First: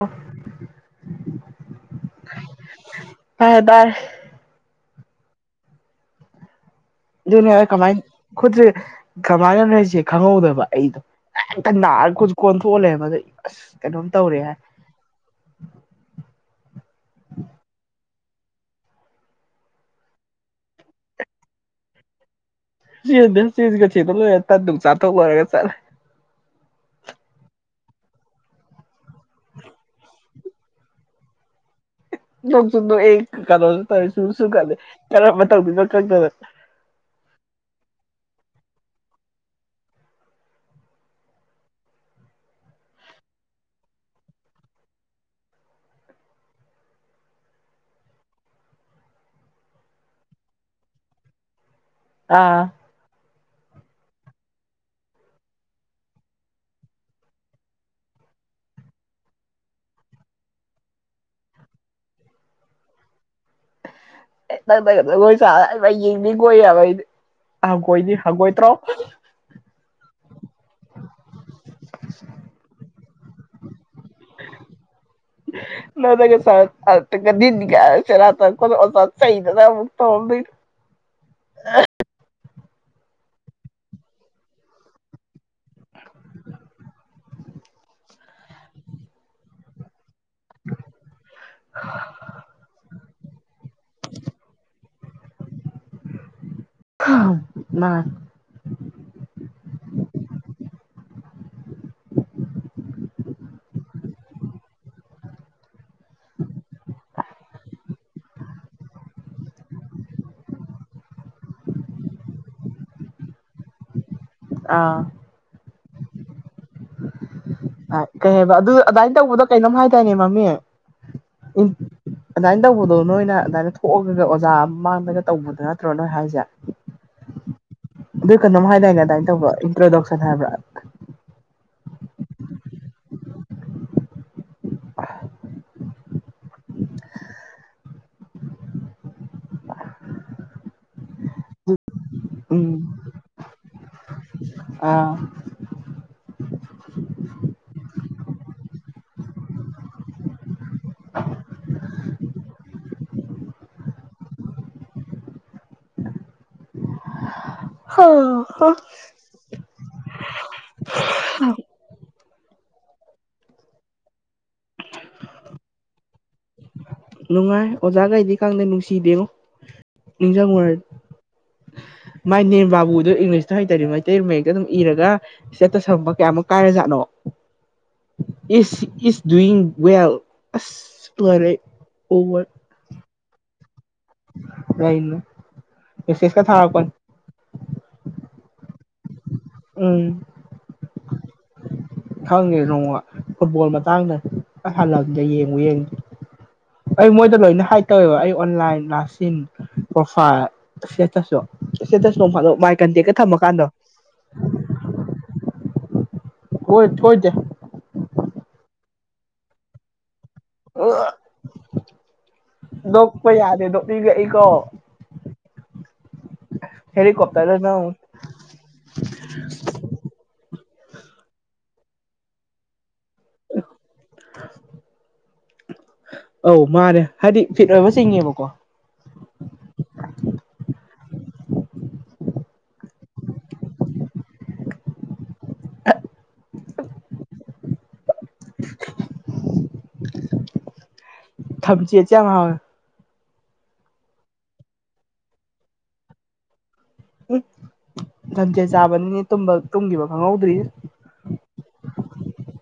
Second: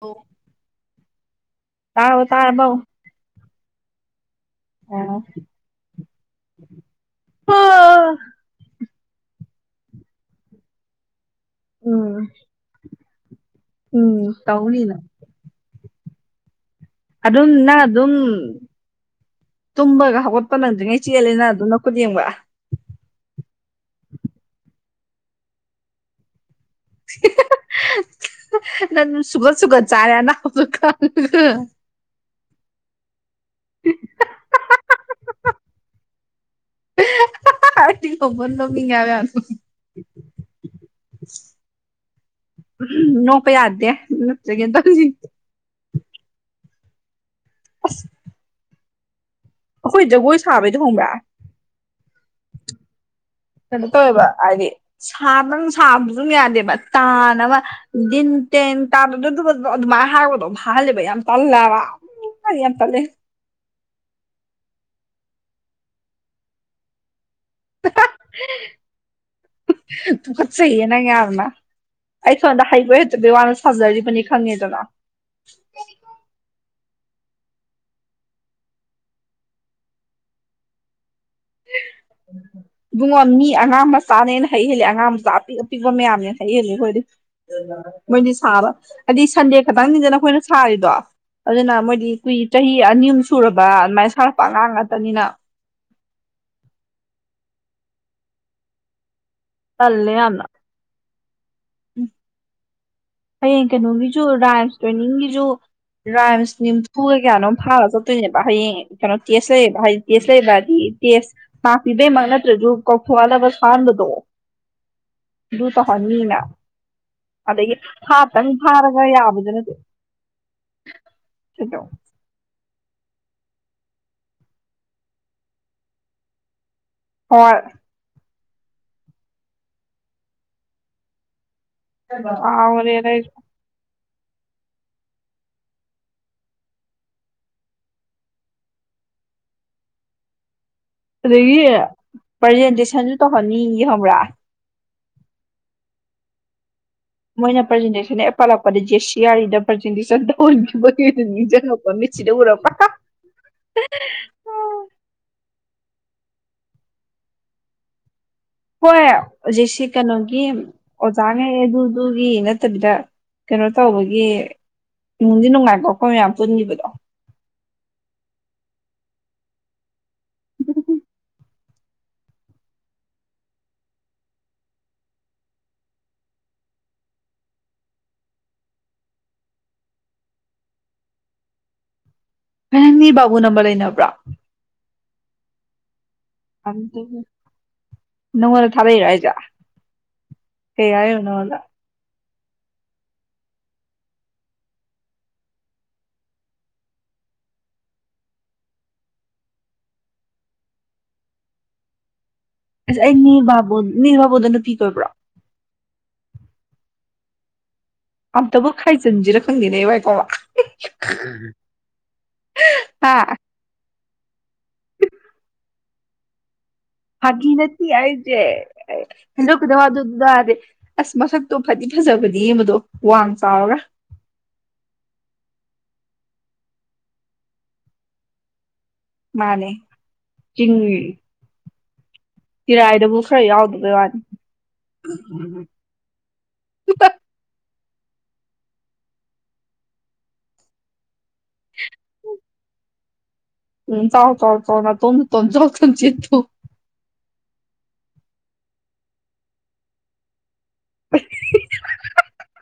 ꯑꯣ [unintelligible] [inaudible] ꯇꯥ ꯇꯥꯥꯏꯦꯕꯎ ꯐꯔ ꯚꯔ ꯑꯥ ꯑꯗꯨꯅꯦ ꯀꯃꯥꯏꯅ ꯈꯨꯠꯇꯔꯤ ꯀꯃꯥꯏꯅ ꯂꯩꯁꯦ ꯈꯪꯍꯧꯗꯕ ꯑꯩꯗꯣ ꯅꯥꯔ ꯎꯝ ꯀꯣꯟ ꯊꯣꯛꯣꯛꯍꯜꯂꯦꯕ ꯑꯁ ꯀꯩꯅꯣꯝ ꯎꯝ ꯇꯧꯔꯦ ꯍꯥꯏ ꯇꯧꯅꯤꯅ ꯑꯗꯨꯝꯅ ꯑꯗꯨꯝ ꯇꯨꯝꯕꯒ ꯍꯧꯒꯠꯄ ꯅꯪꯗ꯭ꯔꯤꯉꯩ ꯆꯦꯜꯂꯦꯅ ꯑꯗꯨꯅ ꯈꯨꯗꯤꯦꯝꯒ ꯁꯤ ꯆꯖ ꯀꯁꯤꯇꯂꯗꯨ ꯆꯇ ꯑꯣꯏꯔꯒ ꯆꯂꯦ [unintelligible] [inaudible] ꯅꯪ ꯁꯨꯒ ꯁꯨꯒ ꯆꯥꯔꯦꯅ ꯍꯥ ꯂꯣꯛ ꯌꯨꯗ ꯑꯩ ꯀꯩꯅꯣꯁꯨ ꯇꯧ ꯁꯨ ꯁꯨ ꯀꯜꯂꯤ ꯀꯔꯝꯕ ꯇꯧꯕꯤꯅꯣ ꯈꯗꯅ ꯑꯣꯄꯟꯗ ꯃꯤꯒꯕ ꯑꯗꯨ ꯅꯣꯡꯄꯖꯗꯦ ꯂꯆ ꯀꯗ ꯑꯁ [inaudible] ꯑꯩꯈꯣꯏ ꯖꯒꯣꯏ ꯁꯥꯕꯩꯗꯤ ꯍꯣꯡꯕ꯭ꯔꯥ ꯑꯥ ꯀꯩꯅꯣ ꯇꯧꯋꯦꯕ ꯍꯥꯏꯗꯤ ꯁꯥ ꯅꯪ ꯁꯥꯕꯁꯨ ꯁꯨꯝ ꯌꯥꯗꯦꯕ ꯇꯥꯟꯅꯕ ꯟ ꯇꯦꯟ ꯇ ꯑꯗꯨꯃꯥꯏꯅ ꯍꯥꯏꯔꯕꯗꯣ ꯐꯍꯜꯂꯦꯕ ꯌꯥꯝ ꯇꯜꯂꯕ ꯔꯤ ꯄꯂꯦ [unintelligible] [inaudible] ꯅꯪꯪ ꯂꯣꯏ ꯆ ꯌꯦꯡꯅꯤꯡꯒꯣꯏꯌꯦꯕꯗꯤ ꯍꯪꯒꯣꯏꯅꯤ ꯍꯪꯒꯣꯏ ꯇ꯭ꯔꯣ ꯈꯠꯆꯩꯌꯦ ꯅꯪ ꯌꯥꯝꯅ ꯑꯩ ꯁꯣꯟꯗ ꯍꯩꯕ ꯋꯥꯅ ꯍꯖꯔꯗꯤ ꯄꯅꯤ ꯈꯪꯉꯦꯗꯅ ꯅꯗꯒ ꯁꯥ ꯀꯗꯤꯅꯤ ꯀꯔ ꯀ ꯑꯣ ꯆꯗꯨ ꯇꯧꯗꯅ ꯑ ꯏꯕꯨꯡꯉꯣ ꯃꯤ ꯑꯉꯥꯡ ꯃꯆꯥꯅꯦꯅ ꯍꯩ ꯍꯦꯜꯂꯤ ꯑꯉꯥꯡ ꯃꯆꯥ ꯑꯄꯤꯛ ꯑꯄꯤꯛꯄ ꯃꯌꯥꯝꯅꯦꯅ ꯍꯩ ꯍꯦꯜꯂꯤ ꯑꯩꯈꯣꯏꯗꯤ ꯎ ꯃꯣꯏꯗꯤ ꯁꯥꯕ ꯍꯥꯏꯗꯤ ꯁꯟꯗꯦ ꯈꯇꯪꯅꯤꯗꯅ ꯑꯩꯈꯣꯏꯅ ꯁꯥꯔꯤꯗꯣ ꯑꯗꯨꯅ ꯃꯣꯏꯗꯤ ꯀꯨꯏ ꯆꯍꯤ ꯑꯅꯤ ꯑ ꯁꯨꯔꯕ ꯑꯗꯨꯃꯥꯏꯅ ꯁꯥꯔꯛꯄ ꯑꯉꯥꯡ ꯉꯥꯛꯇꯅꯤꯅ [inaudible] ꯇꯜꯂ ꯌꯥꯝꯅ ꯎ ꯍꯌꯦꯡ ꯀꯩꯅꯣꯒꯤꯁꯨ ꯗꯥꯟꯁ ꯇ꯭ꯔꯦꯅꯤꯡꯒꯤꯁꯨ ꯔꯥꯏꯝꯁ ꯅꯤꯝꯊꯨꯒꯩ ꯀꯌꯥꯅꯣꯝ ꯐꯥꯔꯒ ꯆꯠꯇꯣꯏꯅꯦꯕ ꯍꯌꯦꯡ ꯀꯩꯅꯣ ꯇꯦꯁ ꯂꯩꯌꯦꯕ ꯍꯥꯏꯗꯤ ꯇꯦꯁ ꯂꯩꯕ ꯍꯥꯏꯗꯤ ꯇꯦꯁ ꯁꯥꯄꯤꯕꯩꯃꯛ ꯅꯠꯇ꯭ꯔꯁꯨ ꯀꯧꯊꯣꯛꯍꯗꯕ ꯁꯥꯍꯟꯕꯗꯣ ꯑꯥ ꯑꯗꯨ ꯇꯧꯍꯟꯅꯤꯅ ꯑꯗꯒꯤ ꯀꯩ ꯍꯥꯞꯇꯪ ꯍꯥꯏꯕ ꯑꯗꯨ ꯐꯥꯔꯒ ꯑꯗꯨꯗꯥꯥꯏꯅ ꯇꯧꯕꯗꯣ ꯌꯥꯕꯗꯨ ꯅꯠꯇꯦ ꯀꯩꯅꯣꯝ ꯍꯥꯏꯇꯥꯅꯦ ꯃꯃꯤ ꯁꯤꯗꯣ ꯑꯗꯨ ꯇꯧꯕꯗꯣ ꯅꯣꯏꯅ ꯑꯗꯨꯃꯥꯏꯅ ꯊꯣꯛꯑꯒ ꯑꯣꯖꯥ ꯃꯥꯡꯗꯒ ꯇꯧꯕꯗꯣ ꯅꯠꯇ꯭ꯔꯣ ꯅꯣꯏ ꯍꯥꯏꯁꯦ ꯍꯣꯏ ꯑꯗꯨꯏ ꯀꯩꯅꯣꯝ ꯍꯥꯏꯗꯥꯏꯅꯦ ꯑꯗꯨꯃꯥꯏꯅ ꯇꯧꯕ ꯏꯟꯇ꯭ꯔꯣꯗꯛꯁꯟ ꯍꯥꯏꯕ꯭ꯔꯥ ꯑꯔ ꯑꯗꯒꯤ ꯎꯝ ꯄ꯭ꯔꯖꯦꯟꯇꯦꯁꯟꯁꯨ ꯇꯧꯍꯟꯅꯤꯡ ꯌꯦ ꯈꯪꯕ꯭ꯔꯥ ꯑꯥ ꯃꯣꯏꯅ ꯄ꯭ꯔꯖꯦꯟꯇꯦꯁꯟ ꯄꯠꯂꯛꯄꯗꯦ ꯁꯤꯌꯥꯔꯤꯗ ꯄ꯭ꯔꯖꯦꯟꯇꯦꯁꯟ ꯇꯧꯍꯟ ꯔꯣ ꯄ ꯑꯣ ꯍꯣꯏ ꯍꯧꯖꯤꯛꯁꯤ ꯀꯩꯅꯣꯒꯤ ꯑꯣꯖꯥꯉꯩ ꯑꯗꯨꯗꯨꯒꯤ ꯅꯠꯇꯕꯤꯗ ꯀꯩꯅꯣ ꯇꯧꯕꯒꯤ ꯏꯃꯨꯡꯗꯤ ꯅꯨꯡꯉꯥꯏꯀꯣꯛꯈꯣꯏ ꯃꯌꯥꯝ ꯄꯨꯟꯈꯤꯕꯗꯣ ꯅꯨꯡꯉꯥꯏ ꯑꯣꯖꯥꯒꯩꯗꯤ ꯈꯪꯗꯦ ꯅꯨꯡꯁꯤꯗꯦꯉꯣ ꯅꯤꯡꯁꯤꯡꯉꯨꯔ ꯎꯝ ꯃꯥꯏ ꯅꯦꯝ ꯕꯥꯕꯨꯗꯣ ꯏꯪꯂꯤꯁꯇ ꯍꯩꯇꯔꯦ ꯃꯩꯇꯩ ꯃꯛꯇ ꯑꯗꯨꯝ ꯏꯔꯒ ꯏꯁꯇꯦꯠꯠꯇ ꯁꯄ ꯀꯌꯥꯨꯛ ꯀꯥꯏꯔꯖꯥꯠꯅꯣ ꯏ ꯏ ꯗꯨꯋꯤꯡ ꯋꯦꯜ ꯑꯁ ꯇꯣꯔꯦ ꯑꯣꯏ ꯄ ꯅꯝꯕ ꯂꯩꯩꯅ ꯂꯩꯃꯅꯦ ꯃꯦꯁꯦꯖꯀꯥ ꯊꯔꯛꯄꯅꯦ ꯅꯪꯉꯣꯟꯗ ꯊꯥꯗꯩꯔꯣ ꯑꯩꯖꯥ ꯎꯝ ꯅ ꯋꯥꯂ ꯈꯪꯉꯦ ꯅꯣꯡꯃ ꯐꯨꯠꯕꯣꯜ ꯃꯇꯥꯡꯗ ꯍꯜꯂꯗ ꯌꯦꯡꯉꯨ ꯌꯦꯡꯗꯦ ꯑꯩ ꯃꯣꯏꯗ ꯂꯣꯏꯅ ꯍꯥꯏ ꯇꯧꯋꯦꯕ ꯑꯩ ꯑꯣꯟꯂꯥꯏꯟ ꯂꯥꯛꯁꯤꯟ ꯄ꯭ꯔꯣꯐꯥꯏꯜ ꯁꯤꯇꯁꯨꯗꯣ ꯁꯤꯇꯁꯨ ꯅꯣꯡꯃꯗꯣ ꯃꯥꯏ ꯑꯁ ꯑꯩ ꯀꯟꯇꯦꯛꯛꯇ ꯅꯤꯔ ꯊꯝꯃꯀꯥꯟꯗꯣ ꯕꯥꯕꯨ ꯅꯤꯔ ꯕꯥꯕꯨꯗꯣ ꯅꯨꯄꯤ ꯀꯣꯏꯕ꯭ꯔꯣ ꯍꯣꯏ ꯊꯣꯏꯗ ꯑꯝꯇꯕꯨ ꯈꯥꯏꯖꯟꯖꯤꯔ ꯈꯪꯗꯤꯅꯦ ꯏꯀꯣꯃ ꯑ ꯂ ꯍꯥ ꯀꯣꯏ ꯌꯥꯗꯦꯗ ꯒ ꯏꯀꯣ ꯐ ꯅ ꯑꯖꯦ ꯍꯗꯗꯋꯥ ꯑꯗꯨꯗꯔꯦ ꯑꯁ ꯃꯁꯛꯇꯣ ꯐꯗꯤ ꯐꯖꯕꯗꯤ ꯃꯗꯣ ꯋꯥꯡ ꯆꯥꯎꯔꯒ ꯑꯧ ꯃꯥꯅꯦ ꯍꯥꯏꯗꯤ ꯐꯤꯠ ꯑꯣꯏꯕ ꯆꯤꯡꯉꯦꯕꯀꯣ ꯃꯥꯅꯦ ꯆ ꯀꯤꯔꯥꯏꯗꯕꯨꯨꯛ ꯈꯔ ꯌꯥꯎꯗꯕꯩ ꯋꯥꯅꯤ [unintelligible] [inaudible] ꯊꯝꯖꯤ ꯆꯦ ꯌꯥꯝ ꯍ ꯎꯝ ꯆꯥꯎꯥꯎ ꯇꯥꯎ ꯇꯥꯎ ꯅ ꯇꯣ ꯇꯣ ꯇ ꯆꯤꯠꯇꯨ ꯎ ꯁꯟꯖꯦ ꯆꯥꯕꯅꯤꯅꯦ ꯇꯨꯝꯈꯤꯕ ꯈꯪꯍꯧꯗ꯭ꯔꯤ [unintelligible] [inaudible]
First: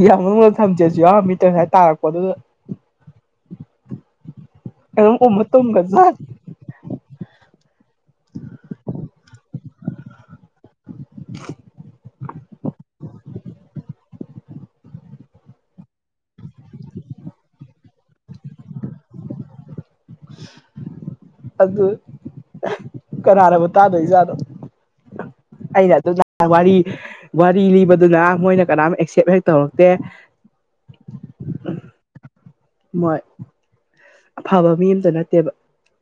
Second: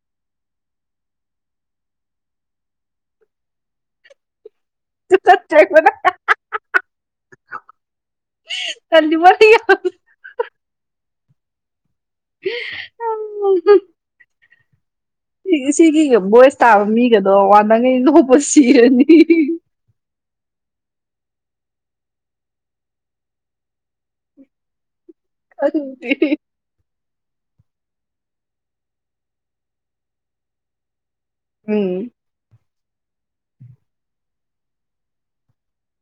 ꯏ ꯃꯅꯨꯡꯗ ꯊꯝꯖꯦꯁꯨ ꯌꯥꯎꯔꯝꯃꯤꯇ ꯉꯥꯏ ꯇꯥꯔꯛꯄ ꯑꯗꯨꯗ ꯑ ꯑꯣꯃ ꯇꯕꯗꯗ ꯀ ꯃꯥ [unintelligible] [inaudible] ꯑ [unintelligible] [inaudible] ꯁꯤꯒꯤꯒ ꯚꯣꯏꯁ ꯇꯥꯕ ꯃꯤꯒꯗꯣ ꯋꯥ ꯅꯉꯩ ꯅꯣꯛꯧꯕ ꯁꯤꯔꯅꯤ [unintelligible] [inaudible] ꯑꯗꯨ ꯀꯅꯥꯔꯕ ꯇꯥꯗꯣꯏ ꯖꯥꯗꯣ ꯑꯩꯅ ꯈꯪꯗꯦ ꯑꯗꯨ ꯋꯥꯔꯤ ꯋꯥꯔꯤ ꯂꯤꯕꯗꯨꯅ ꯃꯣꯏꯅ ꯀꯅꯥꯝ ꯑꯦꯛꯁꯦꯞ ꯍꯦꯛ ꯇꯧꯔꯛꯇꯦ ꯃꯤ ꯍꯣꯏ ꯑꯐꯕ ꯃꯤ ꯑꯇ ꯅꯠꯇꯦꯕ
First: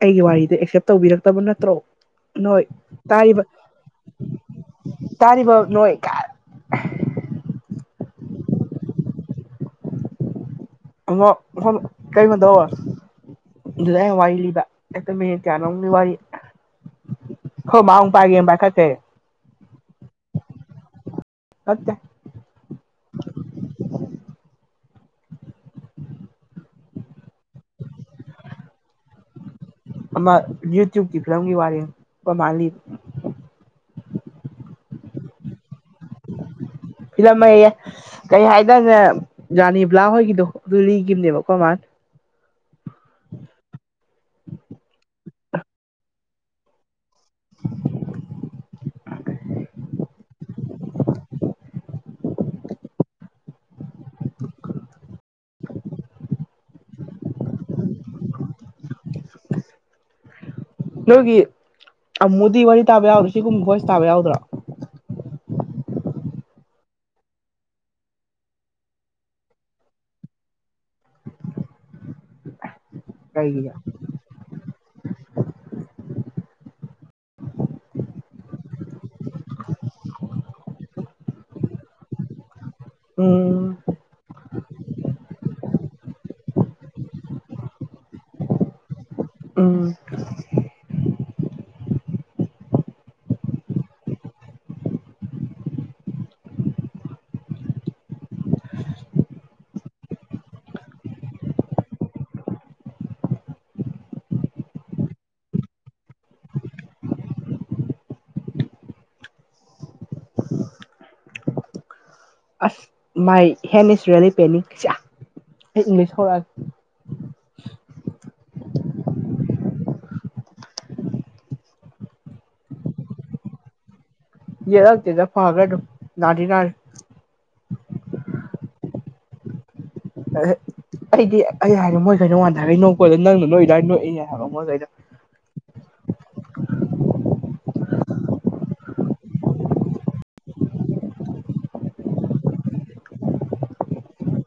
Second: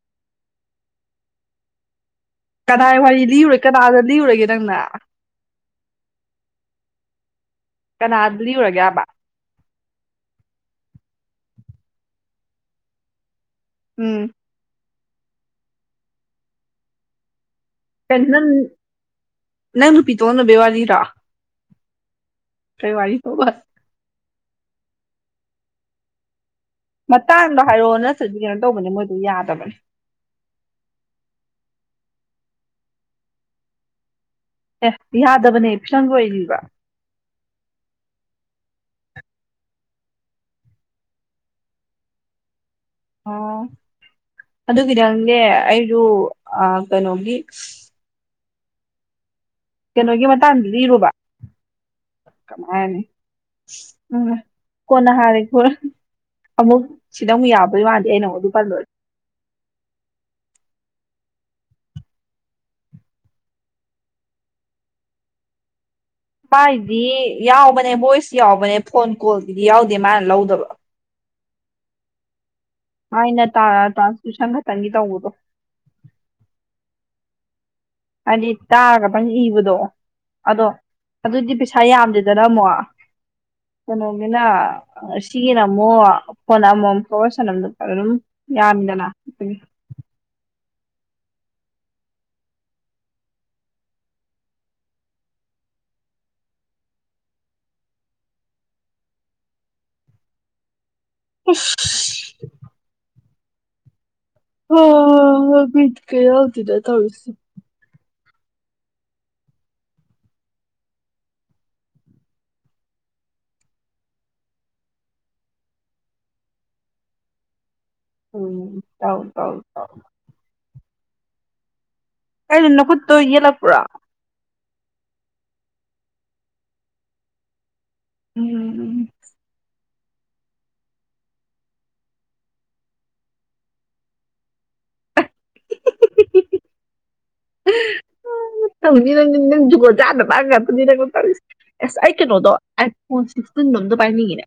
ꯑꯩꯒꯤ ꯋꯥꯔꯤꯗꯣ ꯑꯦꯛꯁꯦꯞ ꯇꯧꯕꯤꯔꯛꯇꯕ ꯅꯠꯇ꯭ꯔꯣ ꯅꯣꯏ ꯀꯗꯥꯏ ꯋꯥꯔꯤ ꯇꯥꯔꯤꯕ ꯂꯤꯔꯨꯔꯦ ꯀꯅꯥꯗ ꯂꯤꯔꯨꯔꯒꯦ ꯅꯪꯅ ꯇꯥꯔꯤꯕ ꯅꯣꯏ ꯀꯥ ꯀꯅꯥꯗ ꯂꯤ ꯎꯔꯒꯦꯕ ꯀꯩꯃꯣ ꯇꯧ ꯑꯗꯨꯗ ꯑ ꯎꯝ ꯋꯥꯔꯤ ꯂꯤꯕ ꯑꯩꯇ ꯃ ꯀꯌꯥꯅꯎꯒꯤ ꯋꯥꯔꯤ ꯋꯥꯔꯤ ꯑꯩꯈꯣꯏ ꯃꯥ ꯑꯃꯨꯛ ꯀ ꯅ ꯄꯥꯏꯒꯦ ꯄꯥꯏꯈꯠꯈ꯭ꯔꯦ ꯅꯪ ꯅꯨꯄꯤꯤ ꯇꯣꯅ ꯦꯋꯥꯗꯤ ꯔ ꯀꯠꯇꯦ ꯀꯩ ꯋꯥꯔꯤ ꯋꯥꯔꯤ ꯇꯕꯁ ꯃꯇꯥꯡꯗꯣ ꯍꯥꯏꯔꯛꯑꯣ ꯅꯠꯇꯗꯤ ꯀꯩꯅꯣ ꯇꯧꯕꯅꯦ ꯃꯣꯏꯗꯣ ꯌꯥꯗꯕꯅꯦ ꯌꯨꯇꯨꯕꯀꯤ ꯐꯤꯂꯝꯒꯤ ꯋꯥꯔꯤ ꯃꯥ ꯑꯦ ꯌꯥꯗꯕꯅꯦ ꯐꯤꯁꯪ ꯂ ꯑꯣꯏꯔꯤꯕ꯭ꯔꯥ ꯐꯤꯂꯝ ꯍꯌꯦ ꯀꯩ ꯍꯥꯏꯗꯪꯅꯦ ꯔꯥꯅꯤ ꯭ꯂꯥ ꯍꯣꯏꯒꯤꯗꯣ ꯑꯗꯨ ꯂꯤꯈꯤꯕꯅꯦꯕꯀꯣ ꯃꯥꯅ [unintelligible] [inaudible] ꯑꯣ ꯑꯗꯨꯒꯤꯗꯪꯅꯦ ꯑꯩꯁꯨ ꯀꯩꯅꯣꯒꯤ ꯀꯩꯅꯣꯒꯤ ꯃꯇꯥꯡꯗꯨ ꯏꯔꯨꯕ ꯀꯃꯥꯏꯅꯤ ꯎ ꯀꯅ ꯍꯥꯏꯔꯦ ꯑꯃꯨꯛ ꯁꯤꯗ ꯑꯃꯨꯛ ꯌꯥꯕꯩ ꯃꯗꯦ ꯑꯩꯅ ꯑꯃꯨꯛ ꯑꯗꯨ ꯀꯜꯂꯣꯏꯔ ꯅꯣꯏꯒꯤ ꯑꯃꯨꯗꯤ ꯋꯥꯔꯤ ꯇꯥꯕ ꯌꯥꯎꯗ꯭ꯔꯥ ꯁꯤꯒꯨꯝꯕ ꯚꯣꯏꯁ ꯇꯥꯕ ꯌꯥꯎꯗ꯭ꯔꯥ ꯃꯥꯥꯏꯗꯤ ꯌꯥꯎꯕꯅꯦ ꯚꯣꯏꯁ ꯌꯥꯎꯕꯅꯦ ꯐꯣꯟ ꯀꯣꯜꯗꯨꯗꯤ ꯌꯥꯎꯗꯦ ꯃꯥꯅ ꯂꯧꯗꯕ [unintelligible] [inaudible] ꯍꯥꯏꯅ ꯇꯥ ꯀꯩꯒꯤꯅꯣ ꯇ꯭ꯔꯥꯟꯁꯇꯁꯟ ꯈꯛꯇꯪꯒꯤ ꯇꯧꯕꯗꯣ ꯍꯥꯏꯗꯤ ꯇꯥꯔꯒ ꯄꯪ ꯏꯕꯗꯣ ꯑꯗꯣ ꯑꯗꯨꯗꯤ ꯄꯩꯁꯥ ꯌꯥꯝꯗꯦꯗꯅ ꯑꯃꯨꯛ ꯎꯝ ꯀꯩꯅꯣꯃꯤꯅꯥ ꯆꯤꯅ ꯑꯃꯨꯣ ꯄꯣꯟꯅ ꯑꯃꯣꯝ ꯐꯣꯁꯟ ꯑꯃꯝꯗ ꯑꯗꯨꯝ ꯌꯥꯅꯤꯗꯅ ꯎꯝ [unintelligible] [inaudible] ꯍ ꯃꯤꯠ ꯀꯦ ꯌꯥꯎꯗꯗ ꯊꯧꯔꯤꯁꯤ ꯑꯁ ꯃꯥꯏ ꯍꯦꯟ ꯏꯁ ꯔꯤꯌꯦꯂꯤ ꯄꯦꯟꯅꯤꯡꯁ ꯑꯩ ꯏꯪꯂꯤꯁ ꯍꯧꯔꯛꯑꯒꯦ ꯎꯝ ꯇꯥꯎ ꯇꯥꯎ ꯇꯥꯎ ꯀ ꯅꯈꯨꯠ ꯇ ꯏꯂꯥꯛꯄꯔꯥ ꯌꯦ ꯂ ꯇꯗ ꯐꯥꯒꯔ ꯅꯔꯤꯅ ꯎꯝ ꯎꯝ [unintelligible] ꯑꯩꯗꯤ ꯑꯩ ꯍꯥꯏꯕ ꯃꯣꯏꯈꯩꯅ ꯋꯥꯟꯊꯈꯩ ꯅꯣꯛꯄꯗꯣ ꯅꯪꯅ ꯅꯣꯛꯏꯗ꯭ꯋꯥꯏꯅ ꯅꯣꯛꯏꯅꯦ ꯍꯥꯏꯕ ꯃꯣꯏꯈꯩꯗꯣ ꯇꯧꯅꯤ ꯅꯪꯗꯤ ꯅꯪ ꯨꯖꯨꯒꯣꯠ ꯆꯥꯗꯕ ꯉꯥꯛꯇꯅꯤ ꯅꯪꯅ ꯇꯧꯔꯤꯁꯦ ꯑꯁ ꯑꯩ ꯀꯩꯅꯣꯗꯣ ꯑꯥꯏꯐꯣꯟ ꯁꯤꯛꯁꯇꯤꯟ ꯇꯤꯟꯗꯣ ꯑꯝ ꯄꯥꯏꯅꯤꯡꯉꯤꯅꯦ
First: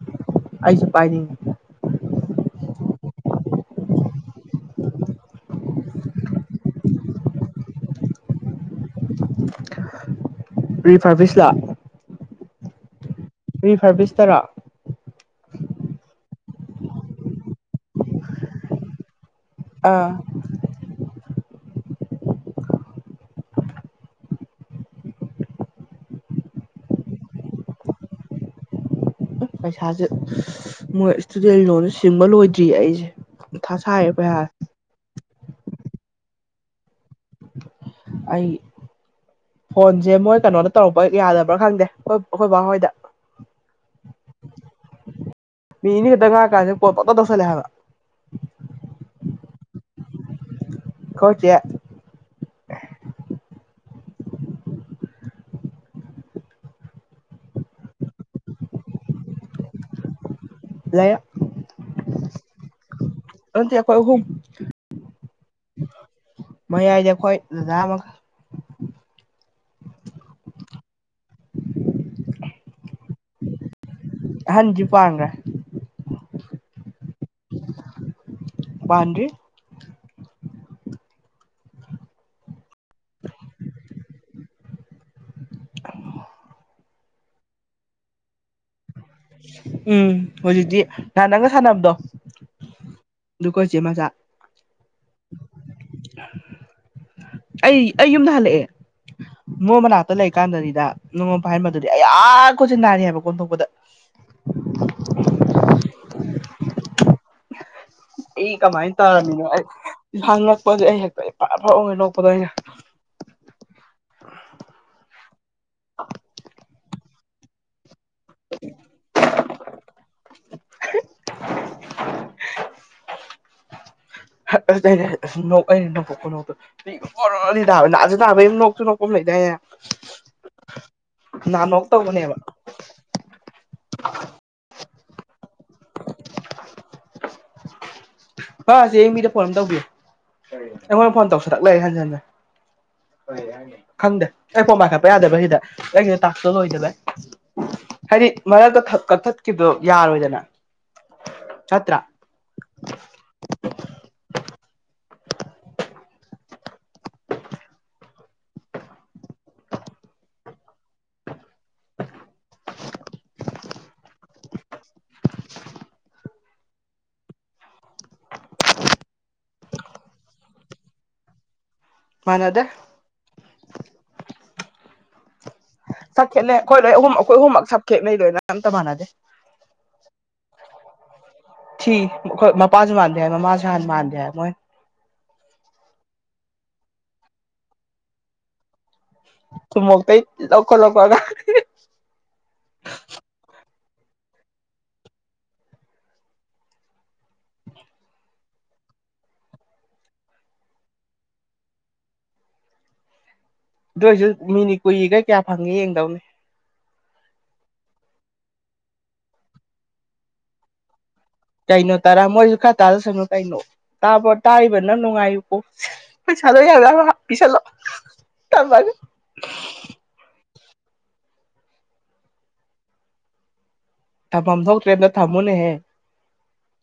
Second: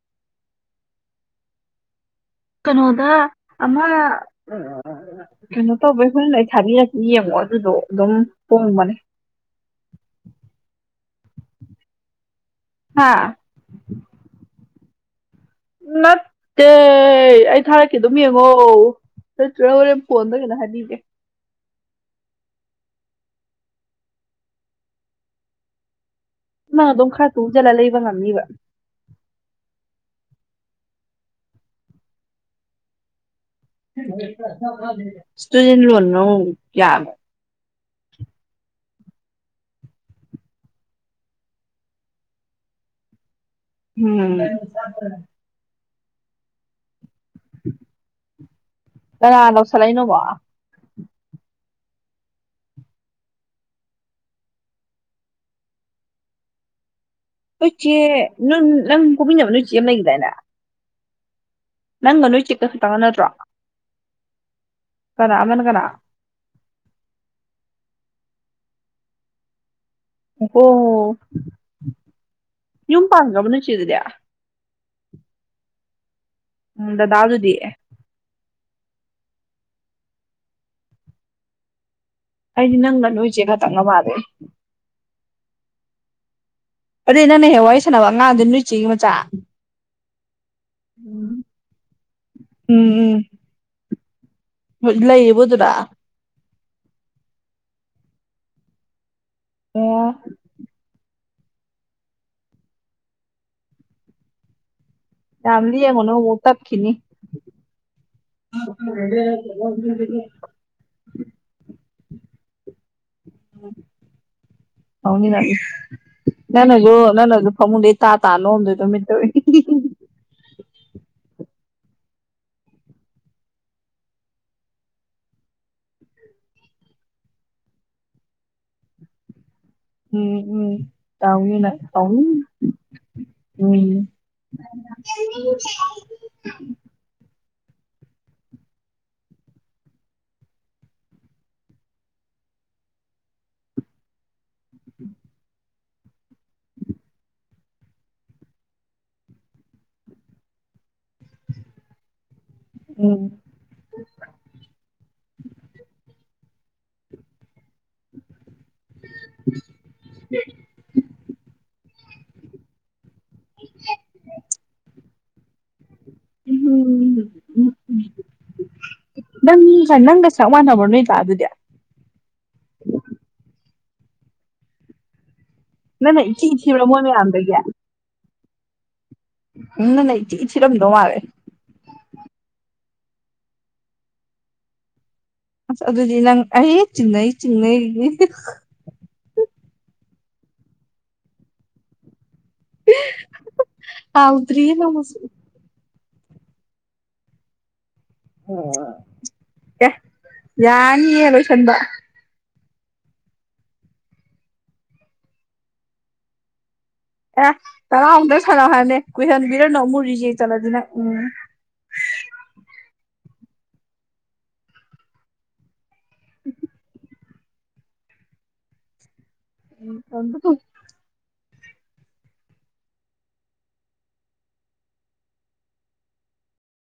ꯑꯩꯁꯨ ꯄꯥꯏꯅꯤꯡꯏ ꯀꯩꯅꯣꯗ ꯑꯃ ꯀꯩꯅꯣ ꯇꯧꯕꯩ ꯍꯨꯔꯦꯟ ꯂꯥꯏꯞ ꯊꯥꯕꯤꯔꯛꯀꯦ ꯌꯦꯡꯉꯣ ꯑꯗꯨꯗꯣ ꯑꯗꯨꯝ ꯍꯣꯡꯕꯅꯦ ꯔꯤꯐ꯭ꯔꯕꯤꯁꯂ ꯍꯥꯥ ꯅꯠꯇꯦ ꯑꯩ ꯊꯥꯔꯛꯀꯦ ꯑꯗꯨꯝ ꯌꯦꯡꯉꯣ ꯅꯠꯇ꯭ꯔ ꯍꯣꯔꯦꯟ ꯑꯥ ꯐꯣꯟꯗꯔ ꯀꯩꯅꯣ ꯍꯥꯏꯕꯤꯒꯦ ꯅꯪ ꯑꯗꯨꯝ ꯈꯔ ꯇꯨꯡꯖꯜꯂ ꯂꯩꯕ ꯉꯝꯅꯤꯕ ꯄꯩꯁꯥꯁꯦ ꯃꯣꯏ ꯏꯁꯇꯨꯗꯦꯟ ꯂꯣꯟꯗꯣ ꯁꯤꯡꯕ ꯂꯣꯏꯗ꯭ꯔꯤꯌꯦ ꯑꯩꯁꯦ ꯃꯊꯥ ꯁꯥꯏꯌꯦ ꯄꯩꯁꯥ ꯁ꯭ꯇꯨꯗꯦꯟ ꯂꯣꯟ ꯂꯧ ꯌꯥꯕ꯭ꯔꯣ ꯑꯩ ꯐꯣꯟꯖꯦ ꯃꯣꯏ ꯀꯩꯅꯣꯅ ꯇꯧꯔꯛꯄ ꯌꯥꯗꯕ꯭ꯔꯥ ꯈꯪꯗꯦ ꯑꯩꯈꯣꯏ ꯕꯥ ꯍꯣꯏꯗ ꯎꯝ ꯃꯤꯅꯤ ꯈꯛꯇꯪ ꯉꯥꯏꯔ ꯀꯥꯟꯁꯤꯗ ꯀꯣꯜ ꯄꯪꯇꯧ ꯇꯧꯁꯜꯂꯛꯑꯦ ꯍꯥꯏꯕ ꯀꯅꯥꯅ ꯇꯧꯁꯜꯂꯛꯏꯅꯣꯕ ꯈꯣꯏ ꯆꯦ ꯎꯆꯦ ꯅꯪ ꯅꯪ ꯄꯣꯛꯃꯤꯟꯅꯕ ꯅꯣꯏ ꯆꯦ ꯑꯃ ꯂꯩꯒꯤꯗꯥꯏꯅꯦ ꯂꯩ ꯅꯪꯒ ꯅꯣꯏ ꯆꯦꯒ ꯈꯠꯇ ꯅꯠꯇ꯭ꯔꯣ ꯑꯟꯇꯦ ꯑꯈꯣꯏ ꯑꯍꯨꯝ ꯀꯅꯥ ꯑꯃꯅ ꯀꯅꯥ ꯃꯌꯥꯏꯗ ꯑꯈꯣꯏ ꯗꯗꯥ ꯑꯃꯒ ꯑꯣꯍꯣ ꯌꯨꯝ ꯄꯥꯟꯒ꯭ꯔꯕꯣ ꯅꯣꯏ ꯆꯦꯗꯨꯗꯤ ꯑꯝꯗꯤ ꯄꯥꯟꯒ꯭ꯔꯦ ꯎꯝ ꯗꯗꯥꯗꯨꯗꯤ ꯄꯥꯟꯗ꯭ꯔꯤ ꯑꯩꯗꯤ ꯅꯪꯒ ꯅꯣꯏ ꯆꯦ ꯈꯇꯪꯒ ꯃꯥꯜꯂꯦ ꯑꯗꯨꯗꯤ ꯅꯪꯅ ꯍꯦꯛ ꯋꯥꯔꯤ ꯁꯥꯟꯅꯕ ꯑꯉꯥꯡꯗꯨ ꯅꯣꯏ ꯆꯦꯒꯤ ꯃꯆꯥ ꯎꯝ ꯍꯧꯖꯤꯛꯇꯤ ꯅꯍꯥꯟ ꯅꯪꯒ ꯁꯥꯟꯅꯕꯗꯣ ꯑꯗꯨ ꯈꯣꯏ ꯆꯦ ꯃꯆꯥ ꯂꯠ ꯂꯩꯔꯤꯕꯣ ꯑꯗꯨꯗ ꯑꯩ ꯑꯩ ꯌꯨꯝꯗ ꯍꯜꯂꯛꯑꯦ ꯕꯣ ꯑꯣ ꯃꯅꯥꯛꯇ ꯂꯩꯀꯥꯟꯗꯅꯤꯗ ꯅꯉꯣꯟ ꯄꯥꯏꯍꯟꯕꯗꯨꯗꯤ ꯑꯩꯑꯥꯥ ꯈꯨꯠꯁꯦ ꯅꯥꯔꯤ ꯍꯥꯏꯕ ꯀꯣꯟꯊꯣꯛꯄꯗ ꯌꯥꯝ ꯂꯦꯡꯉꯨꯅꯣ ꯑꯃꯨꯛ ꯇꯠꯈꯤꯅꯤ ꯑꯩ ꯀꯃꯥꯏꯅ ꯇꯥꯔꯝꯃꯤꯅꯣ ꯑꯩ ꯏꯁꯥ ꯉꯛꯄꯁꯦ ꯑꯩ ꯍꯦꯛꯇ ꯐꯔ ꯐꯔ ꯑꯣꯟꯒꯩ ꯅꯣꯛꯄꯗꯣ ꯑꯩ ꯐꯅꯤꯗ ꯅꯪꯅꯖꯨ ꯅꯪꯅꯖꯨ ꯐꯃꯨꯡꯗꯩ ꯇꯥ ꯇꯥ ꯅꯣꯛꯑꯝꯗꯣꯏꯗꯣ ꯃꯤꯠꯇ ꯎꯏ [unintelligible] ꯑꯁ ꯅꯣꯛ ꯑꯩꯅ ꯅꯣꯛꯄ ꯈꯨꯅꯣꯛꯇꯣ ꯄꯤꯒ ꯑꯣꯔꯣꯔꯣꯅꯤ ꯇꯥꯕ ꯅꯥꯁꯨ ꯅꯥꯕꯩ ꯑꯝ ꯅꯣꯛꯁꯨ ꯅꯣꯛꯄ ꯑꯝ ꯂꯩꯗꯥꯏꯅꯦ ꯎꯝ ꯎꯝ ꯇꯧꯅꯤ ꯅꯪ ꯅꯍꯥꯟꯃꯨꯛ ꯇꯧꯅꯤ ꯇꯧꯕꯅꯦꯕ ꯎꯝ [unintelligible] ꯕꯥ ꯆꯦꯡ ꯑꯌꯤꯡꯕꯤꯗ ꯐꯣꯟ ꯑꯝ ꯇꯧꯕꯤꯌꯨ ꯑꯩꯉꯣꯟꯗ ꯐꯣꯟ ꯇꯧꯁꯜꯂꯛ ꯂꯩꯔꯦ ꯍꯟꯖꯟ ꯍꯟꯖꯟ ꯈꯪꯗꯦ ꯑꯩ ꯐꯣꯟ ꯄꯥꯏꯈꯠꯄ ꯌꯥꯗꯦꯕ ꯁꯤꯗ ꯑꯩꯒꯤ ꯇꯥꯛꯁꯇꯣ ꯂꯣꯏꯗꯕꯩ ꯍꯥꯏꯗꯤ ꯃꯔꯛꯇ ꯈꯛ ꯀꯛꯊꯠꯈꯤꯕꯗꯣ ꯌꯥꯔꯣꯏꯗꯅ ꯆꯠꯇ꯭ꯔꯦ ꯎꯝ [unintelligible] [unintelligible] [inaudible] ꯎꯝ ꯎ [unintelligible] [inaudible] ꯅꯪ ꯅꯪꯒ ꯆꯞ ꯃꯥꯟꯅꯕ ꯅꯣꯏꯗꯥ ꯑꯗꯨꯗꯤ ꯃꯥꯟꯅꯗꯦ ꯅꯪꯅ ꯏꯊꯤ ꯁꯛꯈꯦꯠꯅꯩ ꯑꯩꯈꯣꯏ ꯊꯤꯕ꯭ꯔꯥ ꯂꯣꯏ ꯃꯣꯏ ꯑꯍꯨꯝ ꯑꯩꯈꯣꯏ ꯃꯌꯥꯝꯗꯒꯤ ꯑꯍꯨꯝꯃꯛ ꯁꯞꯈꯦꯠꯅꯩ ꯂꯣꯏꯅ ꯑꯝꯇ ꯃꯥꯟꯅꯗꯦ ꯅꯪꯅ ꯏꯊꯤꯊꯤꯔꯝꯗꯧ ꯃꯥꯂꯦ ꯊꯤ ꯃꯄꯥꯁꯨ ꯃꯥꯥꯟꯗ ꯍꯥꯏ ꯃꯃꯥꯁꯨꯍꯅ ꯃꯥꯥꯟꯗ ꯍꯥꯏ ꯃꯣꯏ ꯑꯁ ꯑꯗꯨꯗꯤ ꯅꯪ ꯑꯩ ꯆꯤꯡꯅꯩ ꯆꯤꯡꯅꯩꯒꯤ ꯨꯊꯨꯃꯣꯛꯇꯩ ꯂꯧꯈꯠꯂꯛꯄ ꯑꯉꯥꯡꯅꯤ ꯍꯥꯎꯗ꯭ꯔꯤꯑꯅꯃꯁꯨ ꯌꯥꯅꯤꯌꯦ ꯂꯣꯏ ꯁꯟꯕ ꯑꯗꯨ ꯑꯣꯏꯔꯁꯨ ꯃꯤꯅꯤ ꯀꯨꯏꯒꯩ ꯀꯌꯥ ꯐꯪꯏꯤ ꯌꯦꯡꯗꯧꯅꯤ ꯑꯦ ꯇꯔꯥꯎꯡꯗ ꯁꯥꯟꯅ ꯍꯥꯏꯅꯦ ꯀꯨꯏꯍꯟꯕꯤꯔꯅꯨ ꯑꯃꯨꯛ ꯔꯤꯖꯩ ꯆꯠꯂꯗꯤꯅ ꯎꯝ ꯀꯩꯅꯣ ꯇꯔꯥ ꯃꯣꯏꯁꯨ ꯈꯔ ꯇꯥꯗꯁꯅꯨ ꯀꯩꯅꯣ ꯇꯥꯕ ꯇꯥꯔꯤꯕꯅꯪ ꯅꯨꯡꯉꯥꯏꯌꯨꯀꯣ ꯍꯣꯏ ꯆꯂ ꯌꯥ ꯍꯥꯞꯄꯤꯁꯂꯣ ꯇꯕꯥꯒ ꯎꯝ ꯀꯀ ꯊꯝꯐꯝ ꯊꯣꯛꯇ꯭ꯔꯦ ꯑꯝꯇ ꯊꯝꯃꯨꯅꯦꯍꯦ